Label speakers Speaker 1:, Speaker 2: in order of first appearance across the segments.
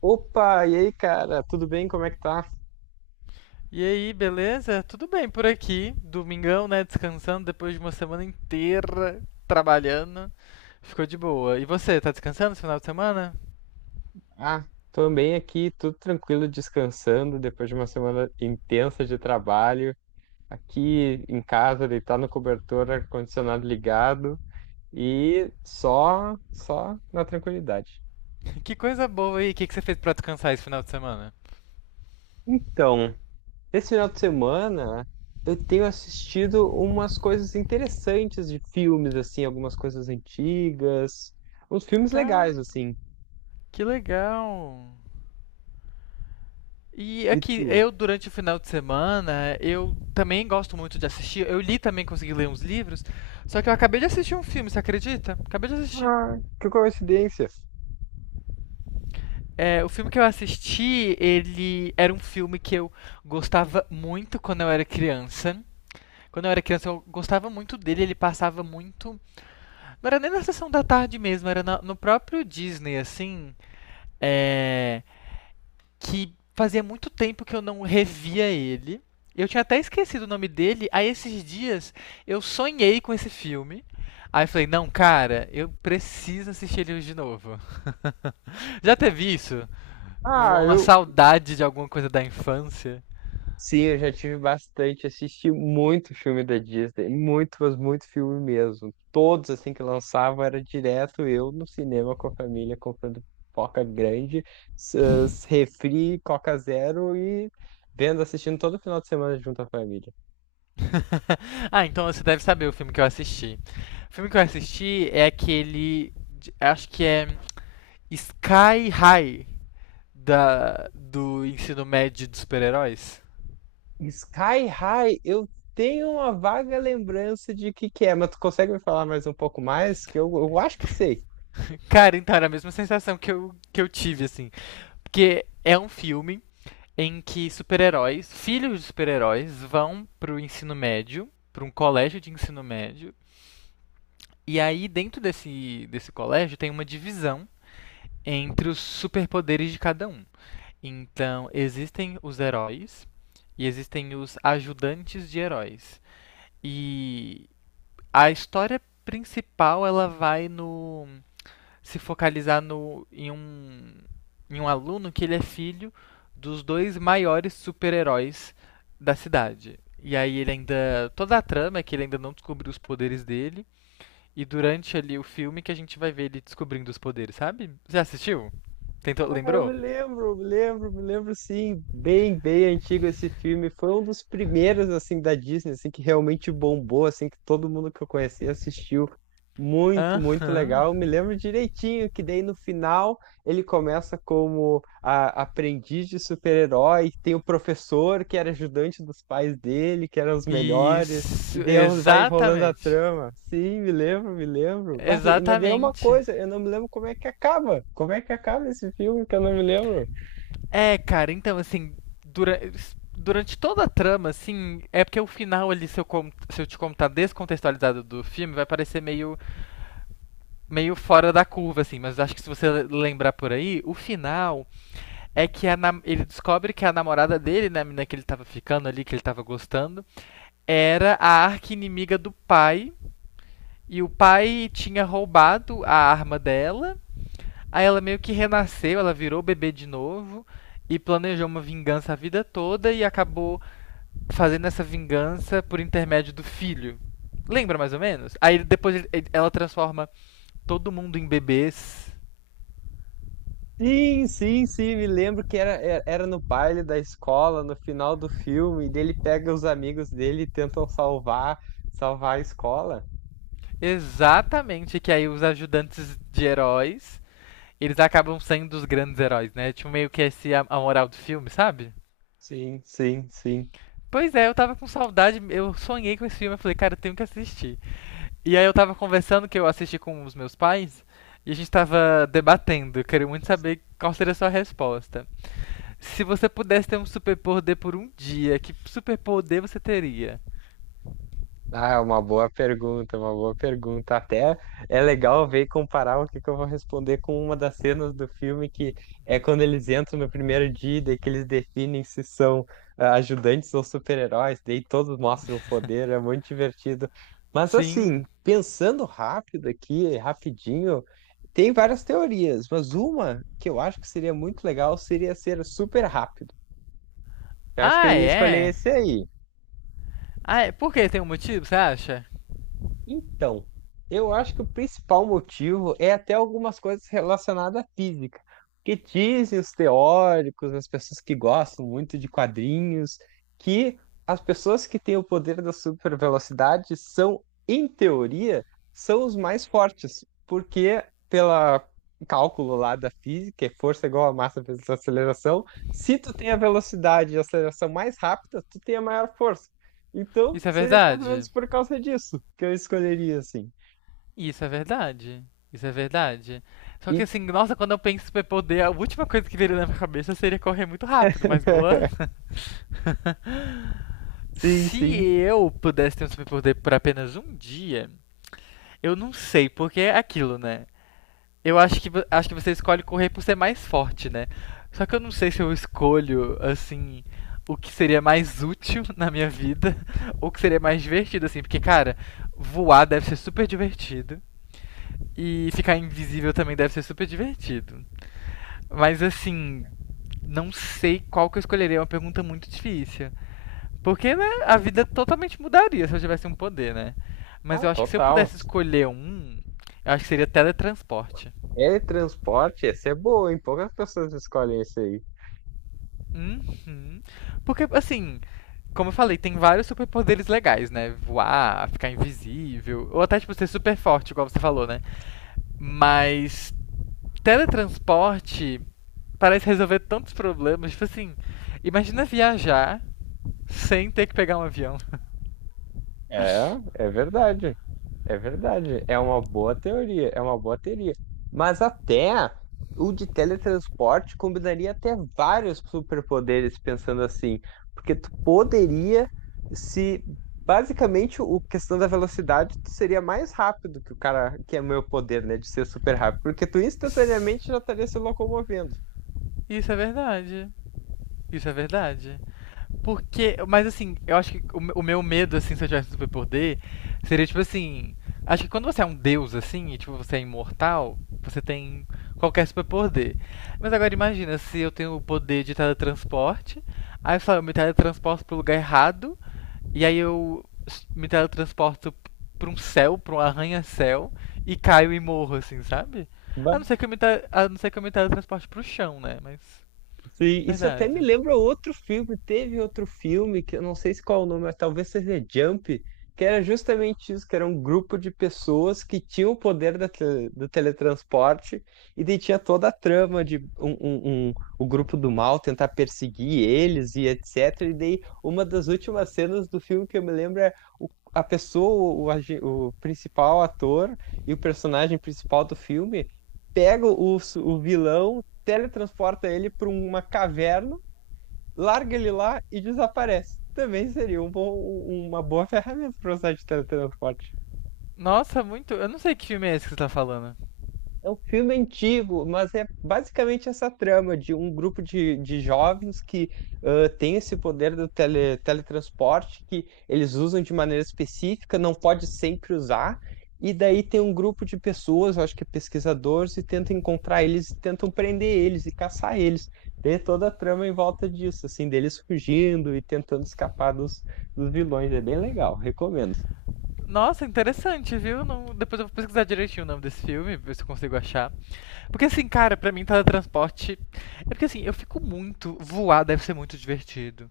Speaker 1: Opa, e aí, cara? Tudo bem? Como é que tá?
Speaker 2: E aí, beleza? Tudo bem por aqui. Domingão, né? Descansando depois de uma semana inteira trabalhando. Ficou de boa. E você, tá descansando esse final de semana?
Speaker 1: Ah, tô bem aqui, tudo tranquilo, descansando depois de uma semana intensa de trabalho. Aqui em casa, deitado no cobertor, ar-condicionado ligado e só na tranquilidade.
Speaker 2: Que coisa boa aí. O que que você fez pra descansar esse final de semana?
Speaker 1: Então, esse final de semana eu tenho assistido umas coisas interessantes de filmes, assim, algumas coisas antigas, uns filmes legais,
Speaker 2: Cara,
Speaker 1: assim.
Speaker 2: que legal. E
Speaker 1: E
Speaker 2: aqui,
Speaker 1: tu?
Speaker 2: eu durante o final de semana, eu também gosto muito de assistir. Eu li também, consegui ler uns livros. Só que eu acabei de assistir um filme, você acredita? Acabei de assistir.
Speaker 1: Ah, que coincidência!
Speaker 2: É, o filme que eu assisti, ele era um filme que eu gostava muito quando eu era criança. Quando eu era criança, eu gostava muito dele, ele passava muito. Não era nem na sessão da tarde mesmo, era no próprio Disney, assim. É. Que fazia muito tempo que eu não revia ele. Eu tinha até esquecido o nome dele. Aí esses dias eu sonhei com esse filme. Aí eu falei, não, cara, eu preciso assistir ele hoje de novo. Já teve isso?
Speaker 1: Ah,
Speaker 2: Uma
Speaker 1: eu.
Speaker 2: saudade de alguma coisa da infância.
Speaker 1: Sim, eu já tive bastante. Assisti muito filme da Disney. Muito, mas muito filme mesmo. Todos, assim, que lançavam, era direto eu no cinema com a família, comprando pipoca grande, s- refri, Coca Zero e vendo, assistindo todo final de semana junto à família.
Speaker 2: Então você deve saber o filme que eu assisti. O filme que eu assisti é aquele. Acho que é Sky High da, do ensino médio dos super-heróis.
Speaker 1: Sky High, eu tenho uma vaga lembrança de que é, mas tu consegue me falar mais um pouco mais? Que eu acho que sei.
Speaker 2: Cara, então era a mesma sensação que eu tive, assim. Porque é um filme em que super-heróis, filhos de super-heróis, vão pro ensino médio, pra um colégio de ensino médio. E aí, dentro desse colégio, tem uma divisão entre os superpoderes de cada um. Então, existem os heróis e existem os ajudantes de heróis. E a história principal ela vai se focalizar no em um aluno que ele é filho dos dois maiores super-heróis da cidade. E aí ele ainda toda a trama é que ele ainda não descobriu os poderes dele e durante ali o filme que a gente vai ver ele descobrindo os poderes, sabe? Já assistiu? Tentou,
Speaker 1: Ah, eu me
Speaker 2: lembrou?
Speaker 1: lembro, me lembro, me lembro sim, bem antigo esse filme. Foi um dos primeiros assim da Disney, assim que realmente bombou, assim que todo mundo que eu conheci assistiu. Muito,
Speaker 2: Hã?
Speaker 1: muito legal. Eu me lembro direitinho que daí no final ele começa como aprendiz de super-herói, tem o professor que era ajudante dos pais dele, que eram os melhores. E
Speaker 2: Isso,
Speaker 1: daí ela vai rolando a
Speaker 2: exatamente.
Speaker 1: trama. Sim, me lembro. Mas daí é uma
Speaker 2: Exatamente.
Speaker 1: coisa, eu não me lembro como é que acaba. Como é que acaba esse filme que eu não me lembro?
Speaker 2: É, cara, então, assim, dura- durante toda a trama, assim, é porque o final ali, se eu te contar descontextualizado do filme, vai parecer meio, meio fora da curva, assim, mas acho que se você lembrar por aí, o final é que ele descobre que a namorada dele, né, a menina que ele tava ficando ali, que ele tava gostando, era a arqui-inimiga do pai, e o pai tinha roubado a arma dela. Aí ela meio que renasceu, ela virou bebê de novo e planejou uma vingança a vida toda e acabou fazendo essa vingança por intermédio do filho. Lembra mais ou menos? Aí depois ela transforma todo mundo em bebês.
Speaker 1: Sim, me lembro que era, era no baile da escola, no final do filme, e daí ele pega os amigos dele e tentam salvar a escola.
Speaker 2: Exatamente, que aí os ajudantes de heróis, eles acabam sendo os grandes heróis, né? Tipo, meio que esse a moral do filme, sabe?
Speaker 1: Sim, sim, sim.
Speaker 2: Pois é, eu tava com saudade, eu sonhei com esse filme, eu falei, cara, eu tenho que assistir. E aí eu tava conversando que eu assisti com os meus pais e a gente tava debatendo. Eu queria muito saber qual seria a sua resposta. Se você pudesse ter um superpoder por um dia, que superpoder você teria?
Speaker 1: Ah, é uma boa pergunta, uma boa pergunta. Até é legal ver e comparar o que que eu vou responder com uma das cenas do filme, que é quando eles entram no primeiro dia, e daí que eles definem se são ajudantes ou super-heróis, daí todos mostram o poder, é muito divertido. Mas assim,
Speaker 2: Sim.
Speaker 1: pensando rápido aqui, rapidinho, tem várias teorias, mas uma que eu acho que seria muito legal seria ser super rápido. Eu acho que eu
Speaker 2: Ah,
Speaker 1: ia escolher
Speaker 2: é?
Speaker 1: esse aí.
Speaker 2: Ah, é. Por que tem um motivo, você acha?
Speaker 1: Então, eu acho que o principal motivo é até algumas coisas relacionadas à física. Que dizem os teóricos, as pessoas que gostam muito de quadrinhos, que as pessoas que têm o poder da supervelocidade são, em teoria, são os mais fortes, porque pela cálculo lá da física, é força igual a massa vezes aceleração, se tu tem a velocidade e a aceleração mais rápida, tu tem a maior força. Então,
Speaker 2: Isso é
Speaker 1: seria mais ou menos
Speaker 2: verdade?
Speaker 1: por causa disso que eu escolheria, assim.
Speaker 2: Isso é verdade. Isso é verdade. Só que
Speaker 1: E
Speaker 2: assim, nossa, quando eu penso em superpoder, a última coisa que viria na minha cabeça seria correr muito rápido, mas boa.
Speaker 1: sim,
Speaker 2: Se
Speaker 1: sim.
Speaker 2: eu pudesse ter um superpoder por apenas um dia, eu não sei, porque é aquilo, né? Eu acho que, acho que você escolhe correr por ser mais forte, né? Só que eu não sei se eu escolho, assim, o que seria mais útil na minha vida, ou o que seria mais divertido, assim. Porque, cara, voar deve ser super divertido, e ficar invisível também deve ser super divertido. Mas, assim, não sei qual que eu escolheria, é uma pergunta muito difícil. Porque, né, a vida totalmente mudaria se eu tivesse um poder, né? Mas
Speaker 1: Ah,
Speaker 2: eu acho que se eu
Speaker 1: total.
Speaker 2: pudesse escolher um, eu acho que seria teletransporte.
Speaker 1: É transporte, essa é boa, hein? Poucas pessoas escolhem esse aí.
Speaker 2: Uhum. Porque, assim, como eu falei, tem vários superpoderes legais, né? Voar, ficar invisível, ou até, tipo, ser super forte, igual você falou, né? Mas teletransporte parece resolver tantos problemas. Tipo assim, imagina viajar sem ter que pegar um avião.
Speaker 1: É, é verdade. É verdade, é uma boa teoria, é uma boa teoria. Mas até o de teletransporte combinaria até vários superpoderes, pensando assim, porque tu poderia se basicamente o questão da velocidade, tu seria mais rápido que o cara, que é o meu poder, né, de ser super rápido, porque tu instantaneamente já estaria se locomovendo.
Speaker 2: Isso é verdade. Isso é verdade. Porque, mas assim, eu acho que o meu medo, assim, se eu tivesse um superpoder, seria tipo assim. Acho que quando você é um deus, assim, e tipo, você é imortal, você tem qualquer superpoder. Mas agora imagina se eu tenho o poder de teletransporte, aí só eu me teletransporto pro lugar errado, e aí me teletransporto pra um céu, pra um arranha-céu, e caio e morro, assim, sabe? A não ser que eu me, te- a não ser que eu me teletransporte pro chão, né? Mas.
Speaker 1: Sim, isso até me
Speaker 2: Verdade.
Speaker 1: lembra outro filme. Teve outro filme que eu não sei se qual é o nome, mas talvez seja Jump, que era justamente isso, que era um grupo de pessoas que tinham o poder da do teletransporte e daí tinha toda a trama de o grupo do mal tentar perseguir eles e etc. E daí uma das últimas cenas do filme que eu me lembro é a pessoa, o principal ator e o personagem principal do filme pega o vilão teletransporta ele para uma caverna, larga ele lá e desaparece. Também seria um uma boa ferramenta para usar de teletransporte.
Speaker 2: Nossa, muito. Eu não sei que filme é esse que você tá falando.
Speaker 1: É um filme antigo, mas é basicamente essa trama de um grupo de jovens que tem esse poder do teletransporte que eles usam de maneira específica, não pode sempre usar. E daí tem um grupo de pessoas, eu acho que é pesquisadores, e tentam encontrar eles, tentam prender eles e caçar eles. Daí é toda a trama em volta disso, assim, deles fugindo e tentando escapar dos, dos vilões. É bem legal, recomendo.
Speaker 2: Nossa, interessante, viu? Não. Depois eu vou pesquisar direitinho o nome desse filme, ver se eu consigo achar. Porque assim, cara, pra mim teletransporte. É porque assim, eu fico muito. Voar deve ser muito divertido.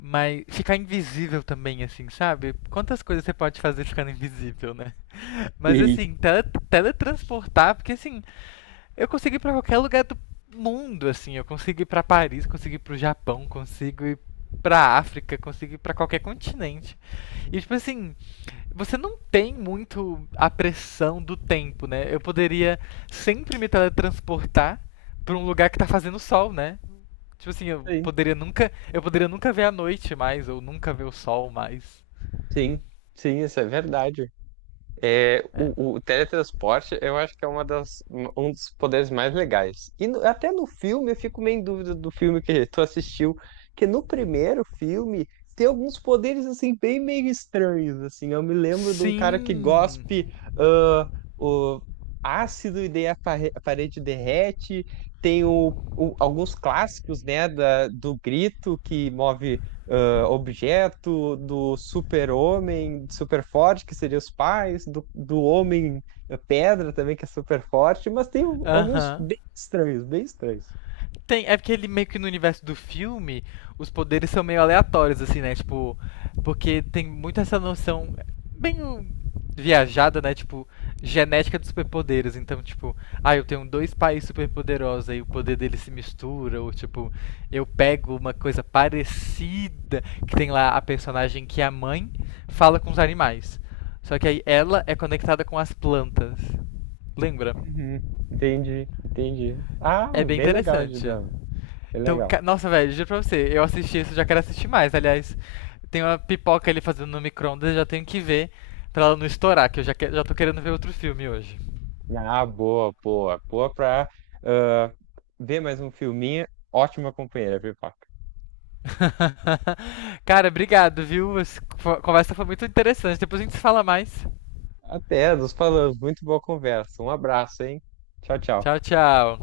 Speaker 2: Mas ficar invisível também, assim, sabe? Quantas coisas você pode fazer ficando invisível, né? Mas
Speaker 1: Sim,
Speaker 2: assim, teletransportar, porque assim, eu consigo ir pra qualquer lugar do mundo, assim. Eu consigo ir pra Paris, consigo ir pro Japão, consigo ir pra África, consigo ir pra qualquer continente. E, tipo assim, você não tem muito a pressão do tempo, né? Eu poderia sempre me teletransportar pra um lugar que tá fazendo sol, né? Tipo assim,
Speaker 1: sim,
Speaker 2: eu poderia nunca ver a noite mais, ou nunca ver o sol mais.
Speaker 1: sim, sim, isso é verdade. É, o teletransporte eu acho que é uma das, um dos poderes mais legais. Até no filme eu fico meio em dúvida do filme que tu assistiu, que no primeiro filme tem alguns poderes assim bem meio estranhos assim. Eu me lembro de um cara que
Speaker 2: Sim.
Speaker 1: gospe ah, o ácido e daí a a parede derrete. Tem alguns clássicos, né, do grito que move objeto, do super-homem, super forte, que seria os pais, do homem pedra também, que é super forte, mas tem alguns
Speaker 2: Aham.
Speaker 1: bem estranhos, bem estranhos.
Speaker 2: Tem, é porque ele meio que no universo do filme, os poderes são meio aleatórios, assim, né? Tipo, porque tem muito essa noção bem um, viajada, né? Tipo, genética dos superpoderes. Então, tipo, ah, eu tenho dois pais superpoderosos, aí o poder deles se mistura, ou tipo, eu pego uma coisa parecida, que tem lá a personagem que a mãe fala com os animais. Só que aí ela é conectada com as plantas. Lembra?
Speaker 1: Uhum. Entendi, entendi.
Speaker 2: É
Speaker 1: Ah,
Speaker 2: bem
Speaker 1: bem legal,
Speaker 2: interessante.
Speaker 1: Gidano, bem
Speaker 2: Então,
Speaker 1: legal.
Speaker 2: nossa, velho, juro pra você, eu assisti isso, já quero assistir mais. Aliás, tem uma pipoca ali fazendo no micro-ondas, já tenho que ver pra ela não estourar, que eu já, já tô querendo ver outro filme hoje.
Speaker 1: Ah, boa pra ah, ver mais um filminho. Ótima companheira, Pipoca.
Speaker 2: Cara, obrigado, viu? Essa conversa foi muito interessante. Depois a gente se fala mais.
Speaker 1: Até, nos falamos. Muito boa conversa. Um abraço, hein? Tchau, tchau.
Speaker 2: Tchau, tchau.